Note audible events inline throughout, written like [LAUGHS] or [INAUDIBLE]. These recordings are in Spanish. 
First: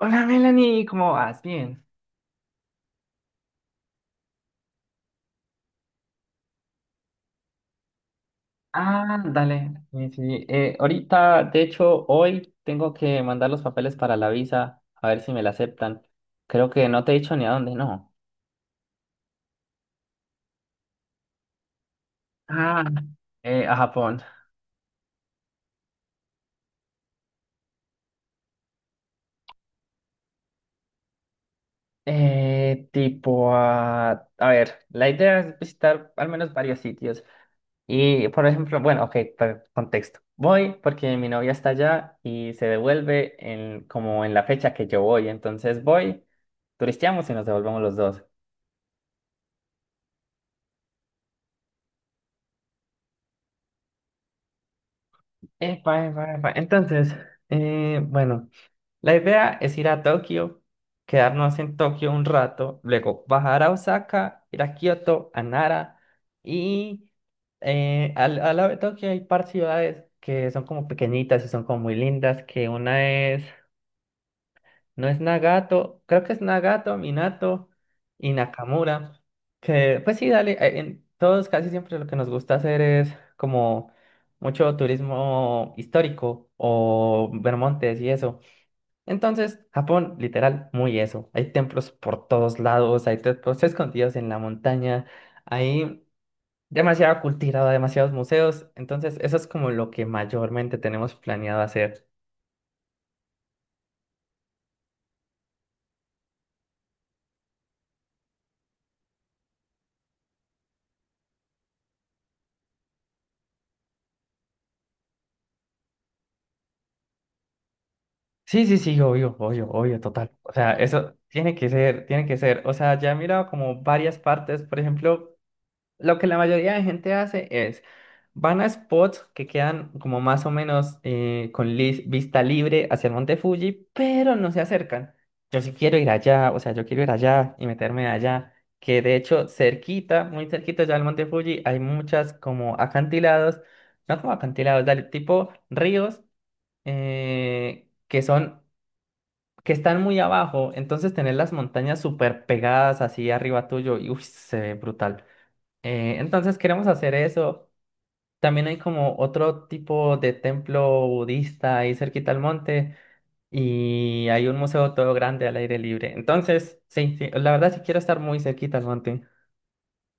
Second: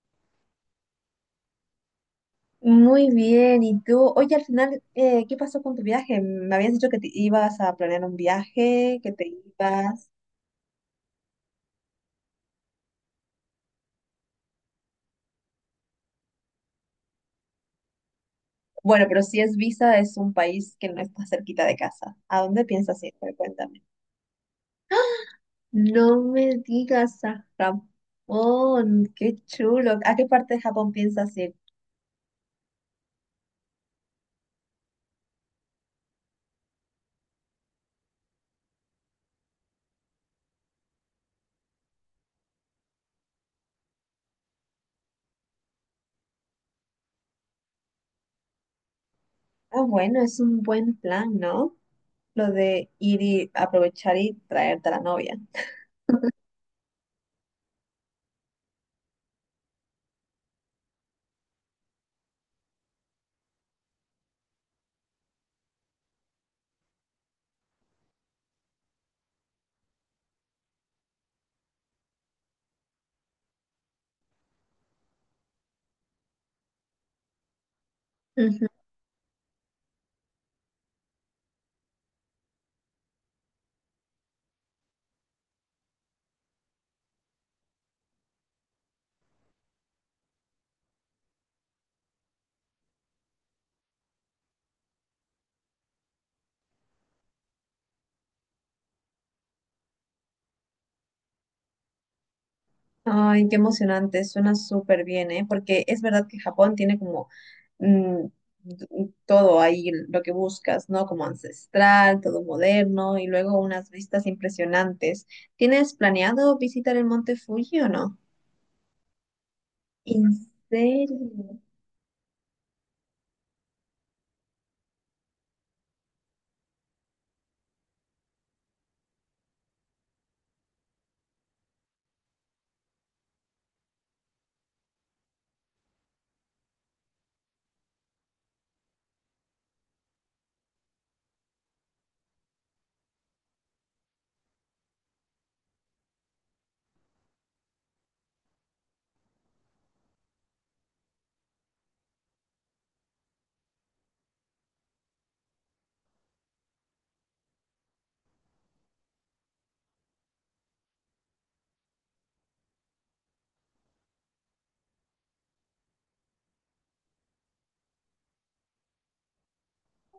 Hola Melanie, ¿cómo vas? Bien. Muy bien, ¿y tú? Oye, al final, ¿qué pasó con tu viaje? Me habías dicho que te ibas a planear un viaje, que Ah, te dale. Sí, ibas... sí. Ahorita, de hecho, hoy tengo que mandar los papeles para la visa, a ver si me la aceptan. Creo que no te he dicho ni a dónde, no. Bueno, pero si es visa, es un país que no está cerquita de casa. ¿A dónde Ah, piensas ir? Pero a cuéntame. Japón. No me digas, a Japón, qué chulo. ¿A qué parte de Japón piensas ir? Tipo a... A ver, la idea es visitar al menos varios sitios. Y, por ejemplo, bueno, ok, contexto. Voy porque mi novia está allá y se devuelve en, como en la fecha que yo voy. Entonces voy, turisteamos y nos devolvemos los dos. Ah, bueno, es un buen plan, ¿no? Lo de ir y aprovechar y traerte a la novia. Epa, epa, epa. Entonces, bueno, la idea es ir a Tokio, quedarnos en Tokio un rato, luego bajar a Osaka, ir a Kioto, a Nara y al, lado de Tokio hay par ciudades que son como pequeñitas y son como muy lindas, que una es no es Nagato, creo que es Nagato, Minato y Nakamura. Que, pues sí, dale, en todos casi siempre lo que nos gusta hacer es como mucho turismo histórico o ver montes y eso. Entonces, Japón, literal, muy eso. Hay templos por todos lados, hay templos escondidos en la montaña, hay demasiada cultura, demasiados museos. Entonces, eso es como lo que mayormente tenemos planeado hacer. Ay, qué emocionante, suena súper bien, ¿eh? Porque es verdad que Japón tiene como mm, todo ahí, lo que buscas, ¿no? Como ancestral, todo moderno y luego unas vistas impresionantes. ¿Tienes planeado visitar el Monte Fuji o no? Sí, sí, sí, obvio, obvio, obvio, ¿En total. O sea, eso tiene serio? que ser, tiene que ser. O sea, ya he mirado como varias partes. Por ejemplo, lo que la mayoría de gente hace es, van a spots que quedan como más o menos con vista libre hacia el monte Fuji, pero no se acercan. Yo sí quiero ir allá, o sea, yo quiero ir allá y meterme allá. Que de hecho, cerquita, muy cerquita ya del monte Fuji, hay muchas como acantilados, no como acantilados, dale, tipo ríos, que son que están muy abajo, entonces tener las montañas súper pegadas así arriba tuyo, y uy, se ve brutal. Entonces queremos hacer eso. También hay como otro tipo de templo budista ahí cerquita al monte y hay un museo todo grande al aire libre. Entonces, sí, sí, la verdad sí quiero estar muy cerquita al monte.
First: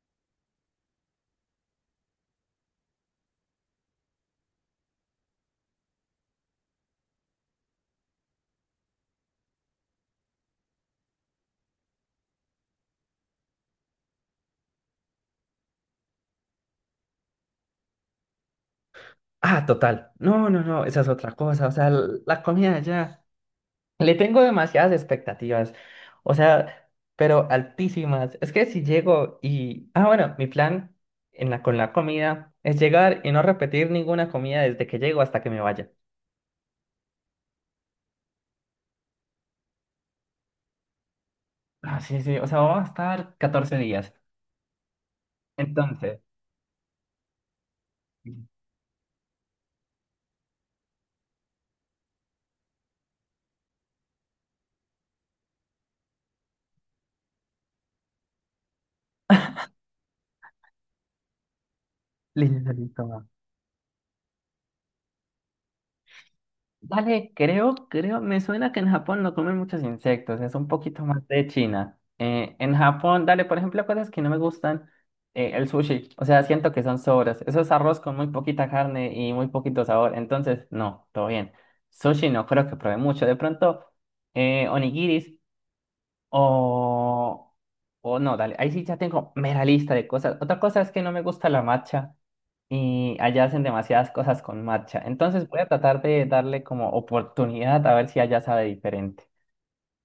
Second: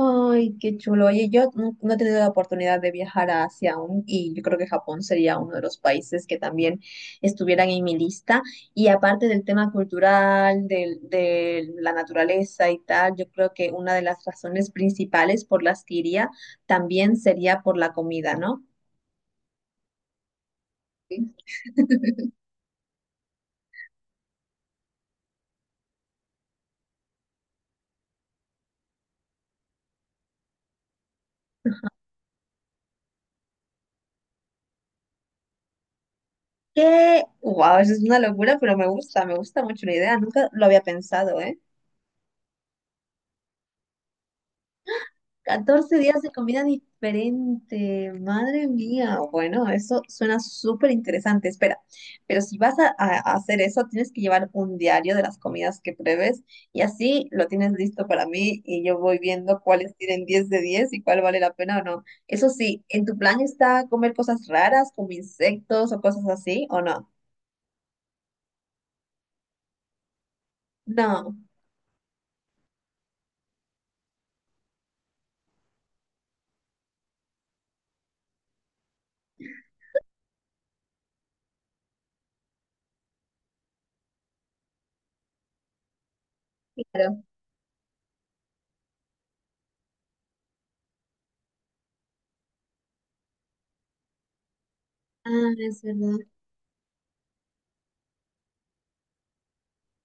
Ay, qué chulo. Oye, yo no he tenido la oportunidad de viajar a Asia aún y yo creo que Japón sería uno de los países que también estuvieran en mi lista. Y aparte del tema cultural, la naturaleza y tal, yo creo que una de las razones principales por las que iría también sería por la comida, ¿no? Ah, total. No, no, no, esa es otra Sí. cosa. O sea, [LAUGHS] la comida allá. Le tengo demasiadas expectativas, o sea, pero altísimas. Es que si llego y... Ah, bueno, mi plan en la, con la comida es llegar y no repetir ninguna comida desde que llego hasta que me vaya. Que, wow, eso es una locura, pero me gusta mucho la idea. Nunca lo había pensado, ¿eh? Ah, sí, sí, o sea, vamos a estar 14 días. 14 días Entonces, de comida diferente. Madre mía. Bueno, eso suena súper interesante. Espera, pero si vas a, a hacer eso, tienes que llevar un diario de las comidas que pruebes y así lo tienes listo para mí y yo voy viendo cuáles tienen 10 de 10 y cuál vale la pena o no. Eso listo, sí, ¿en tu listo, plan está comer cosas raras como insectos o cosas así o no? dale, creo, me suena que en Japón no comen muchos insectos, es un poquito más No. de China. En Japón, dale, por ejemplo, cosas que no me gustan, el sushi, o sea, siento que son sobras. Eso es arroz con muy poquita carne y muy poquito sabor, entonces, no, todo bien. Sushi no creo que probé mucho, de pronto, onigiris Claro. o... o no, dale, ahí sí ya tengo mera lista de cosas. Otra cosa es que no me gusta la matcha y allá hacen demasiadas cosas con matcha. Entonces Ah, voy a es tratar verdad. de darle como oportunidad a ver si allá sabe diferente.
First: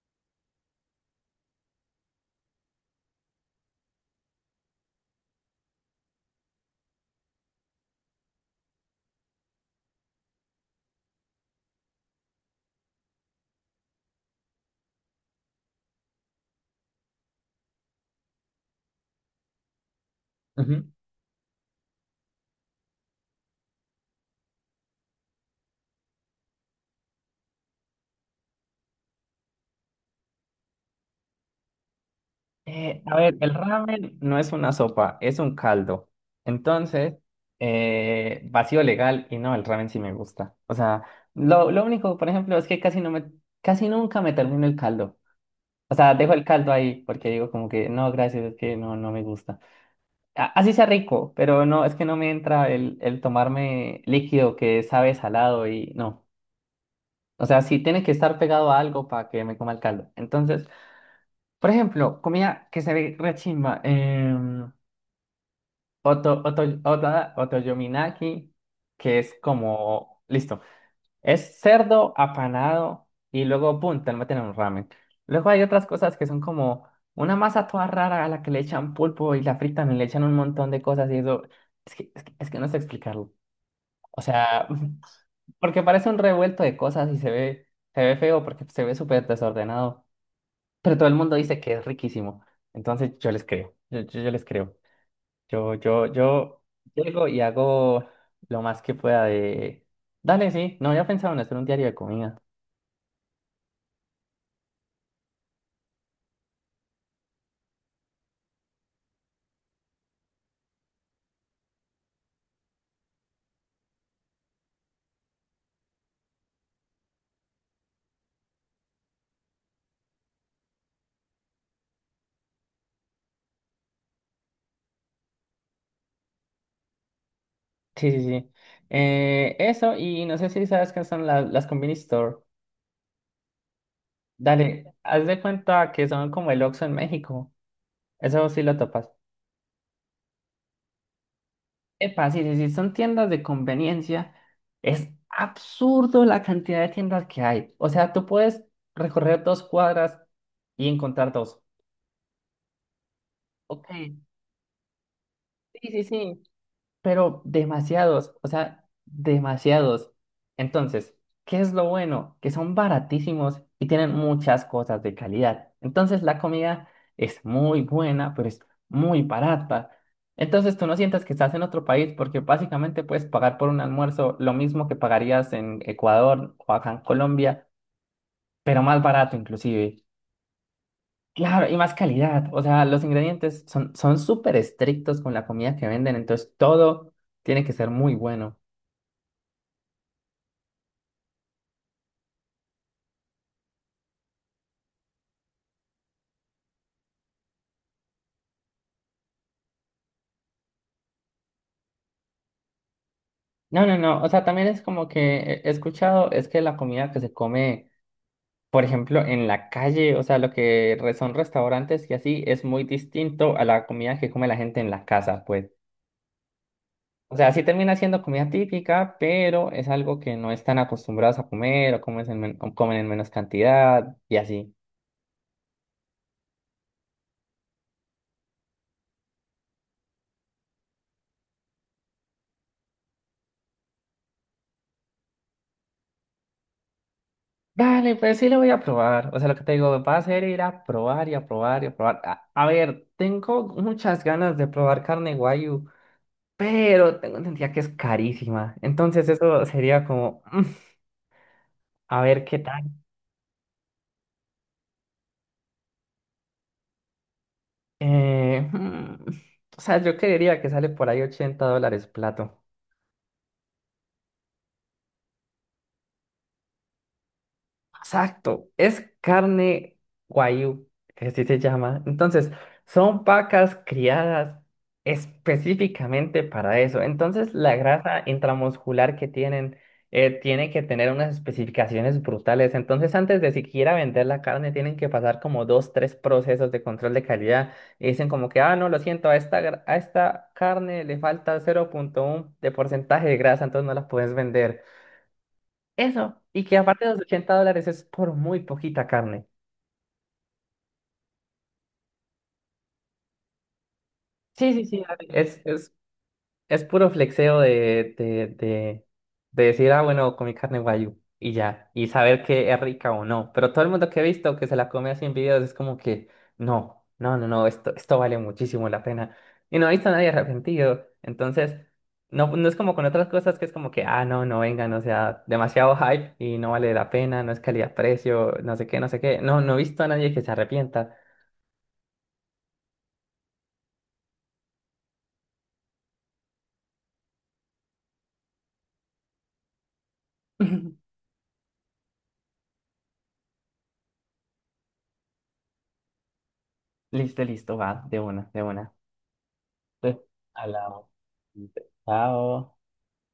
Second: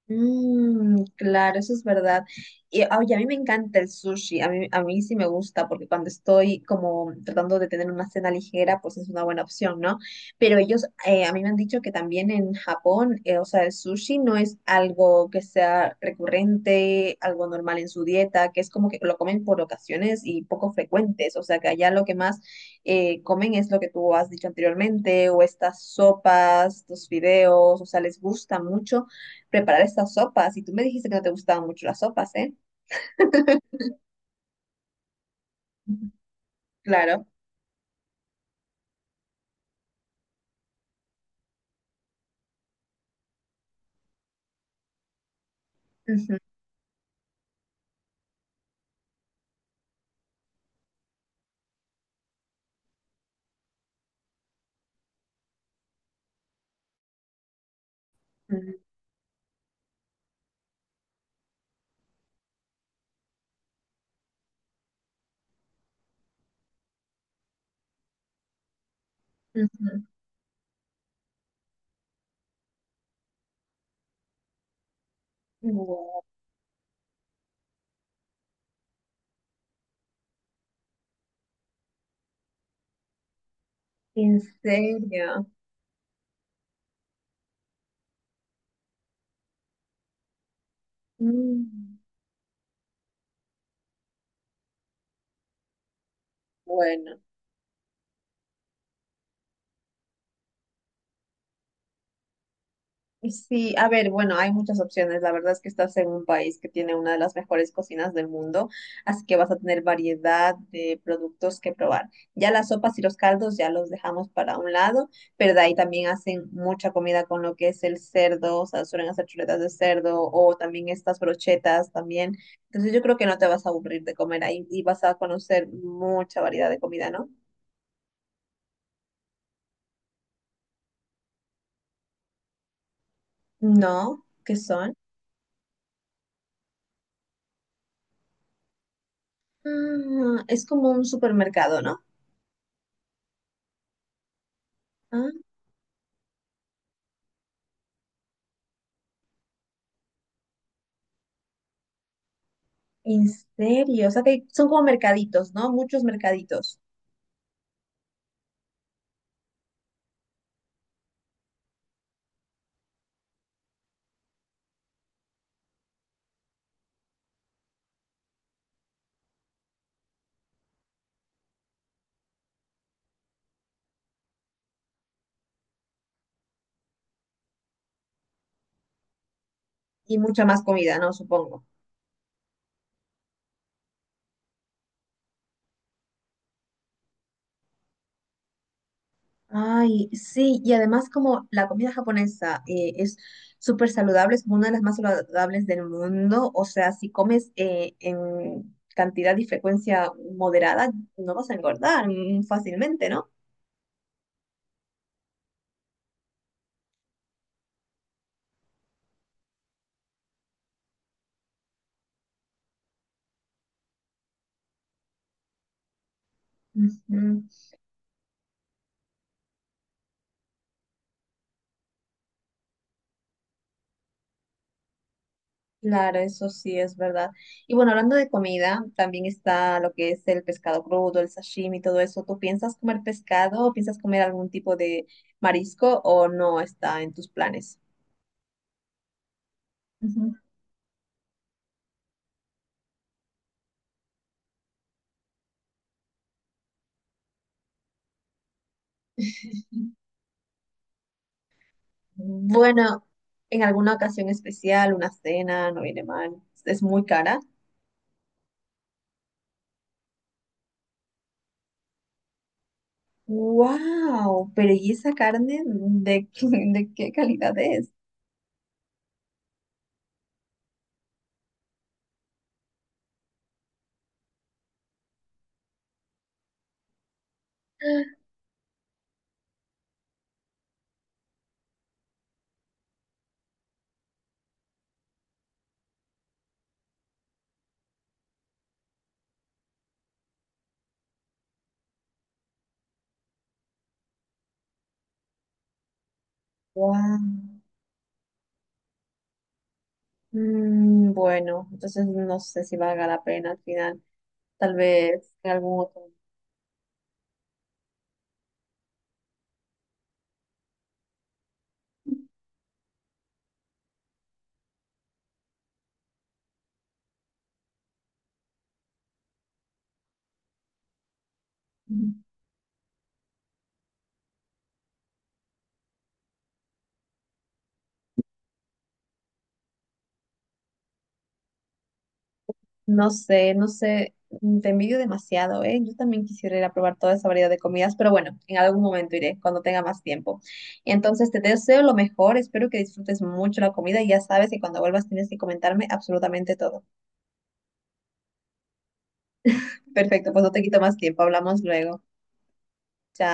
Mm, claro, eso es verdad. Y oye, a mí me encanta el sushi, a mí sí me gusta porque cuando estoy como tratando de tener una cena ligera, pues es una buena opción, ¿no? Pero ellos, a mí me han dicho que también en Japón, o sea, el sushi no es algo que sea recurrente, algo normal en su dieta, que es como que lo comen por ocasiones y poco Ujú. frecuentes, o sea, que allá lo que más comen es lo que tú has dicho anteriormente, o estas sopas, estos fideos, o sea, les gusta mucho preparar estas sopas. Y tú me dijiste que no te gustaban mucho las sopas, ¿eh? A ver, el ramen no es una sopa, es un caldo. Ujú. Entonces, Claro. Vacío legal y no, el ramen sí me gusta. O sea, lo único, por ejemplo, es que casi no me, casi nunca me termino el caldo. O sea, dejo Ujú, el caldo ahí porque digo como que no, gracias, es que no, no me gusta. Así sea rico, pero no, es que no me entra el tomarme líquido que sabe salado y no. O sea, sí tiene que estar pegado ujú, a algo para que me coma el caldo. Entonces, por ejemplo, comida que se ve re chimba, otoyominaki, que es ujú. como, listo. Es cerdo apanado y luego, pum, te lo meten en un ramen. Luego hay otras cosas Wow, que son como una masa toda rara a la que le echan pulpo y la fritan y le echan un montón de cosas y eso. Es que no sé explicarlo. O ¿en sea, serio? [LAUGHS] porque parece un revuelto de cosas y se ve feo porque se ve súper desordenado. Pero todo el mundo dice que es Mm, riquísimo. Entonces yo les creo. Yo les creo. Yo bueno. llego y hago lo más que pueda de. Dale, sí. No había pensado en hacer un diario de comida. Sí, a ver, bueno, hay muchas opciones. La verdad es que estás en un país que tiene una de las mejores cocinas del mundo, así que vas a tener variedad de productos que probar. Ya las sopas y los caldos ya los dejamos para un lado, pero de ahí también hacen mucha comida con lo que es el cerdo, o sea, suelen hacer chuletas de cerdo o también estas brochetas también. Entonces yo creo que no te vas a aburrir de comer ahí y vas a conocer mucha variedad de comida, ¿no? Sí, sí, sí. Eso, y no sé si sabes qué son las Convenience Store. No, ¿qué Dale, son? haz de cuenta que son como el Oxxo en México. Eso sí lo topas. Ah, es como un supermercado, Epa, sí, sí, sí, son tiendas de conveniencia. Es ¿no? absurdo la cantidad de tiendas que hay. O sea, tú puedes recorrer dos cuadras y encontrar dos. En Ok. serio, o sea que son como mercaditos, ¿no? Sí, sí, Muchos sí, mercaditos pero demasiados, o sea, demasiados. Entonces, ¿qué es lo bueno? Que son baratísimos y tienen muchas cosas de calidad. Entonces, la comida es muy buena, pero es muy barata. Entonces, tú no sientas que estás en otro país porque básicamente puedes pagar por un almuerzo lo mismo que pagarías en Ecuador o acá en Colombia, pero más barato inclusive. y mucha más comida, ¿no? Supongo. Claro, y más calidad. O sea, los ingredientes son súper estrictos con la comida que venden, entonces todo tiene que ser muy bueno. Ay, sí, y además como la comida japonesa es súper saludable, es como una de las más saludables del mundo, o sea, si comes en cantidad y frecuencia moderada, no vas a engordar fácilmente, ¿no? No, no, no. O sea, también es como que he escuchado, es que la comida que se come, por ejemplo, en la calle, o sea, lo que son restaurantes y así, es muy distinto a la comida que come la gente en la casa, pues. O Ujú. sea, sí termina siendo comida típica, pero es algo que no están acostumbrados a comer o, comen en menos cantidad y así. Claro, eso sí es verdad. Y bueno, hablando de comida, también está lo que es el pescado crudo, el sashimi, todo eso. ¿Tú piensas comer pescado o piensas comer algún tipo de marisco o no está en tus planes? Vale, pues sí lo voy a probar. O sea, lo que te digo, va a Ujú. ser ir a probar y a probar y a probar. A ver, tengo muchas ganas de probar carne guayu, pero tengo entendido que es carísima. Entonces eso sería como, mm, a ver qué tal. Bueno, en alguna ocasión especial, una cena, no viene mal, es muy cara. Eh, mm, o sea, yo creería que sale por ahí 80 dólares plato. ¡Wow! Pero ¿y esa carne de, qué- [LAUGHS] de qué calidad es? Exacto, es carne guayú, que así se llama. Entonces, son vacas criadas específicamente para eso. Entonces, la grasa intramuscular que tienen tiene que tener unas especificaciones brutales. Entonces, antes de siquiera vender la carne, tienen que pasar como dos, tres procesos de control de calidad. Y dicen como que, ah, no, lo siento, a esta, a esta carne le falta 0,1 de porcentaje de grasa, entonces no la puedes vender. Eso. Y que aparte de ¡Wow! los 80 dólares es por muy poquita carne. Bueno, entonces no sé si valga la pena al final. Sí, Tal sí, sí, dale. vez en Es, algún es, otro. es puro flexeo de decir, ah, bueno, comí carne guayu y ya, y saber que es rica o no. Pero todo el mundo que he visto que se la come así en videos es como que, no, no, no, no, esto vale muchísimo la pena. Y no he visto a nadie arrepentido. Entonces, no, no es como con otras cosas que es como que, ah, no, no vengan, o sea, demasiado hype y no vale la pena, no es calidad-precio, no sé qué, no sé qué. No, no he visto a nadie que se arrepienta. No sé, no sé, mm, te envidio demasiado, ¿eh? Yo también quisiera ir a probar toda esa variedad de comidas, pero bueno, en algún momento iré, cuando tenga más tiempo. [LAUGHS] Entonces, te deseo lo mejor, espero que disfrutes mucho la comida y ya sabes que cuando vuelvas tienes que comentarme absolutamente todo. Listo, listo, va, de una, de una. Entonces, Perfecto, pues no te quito más hablamos. tiempo, hablamos luego. Chao. Chao.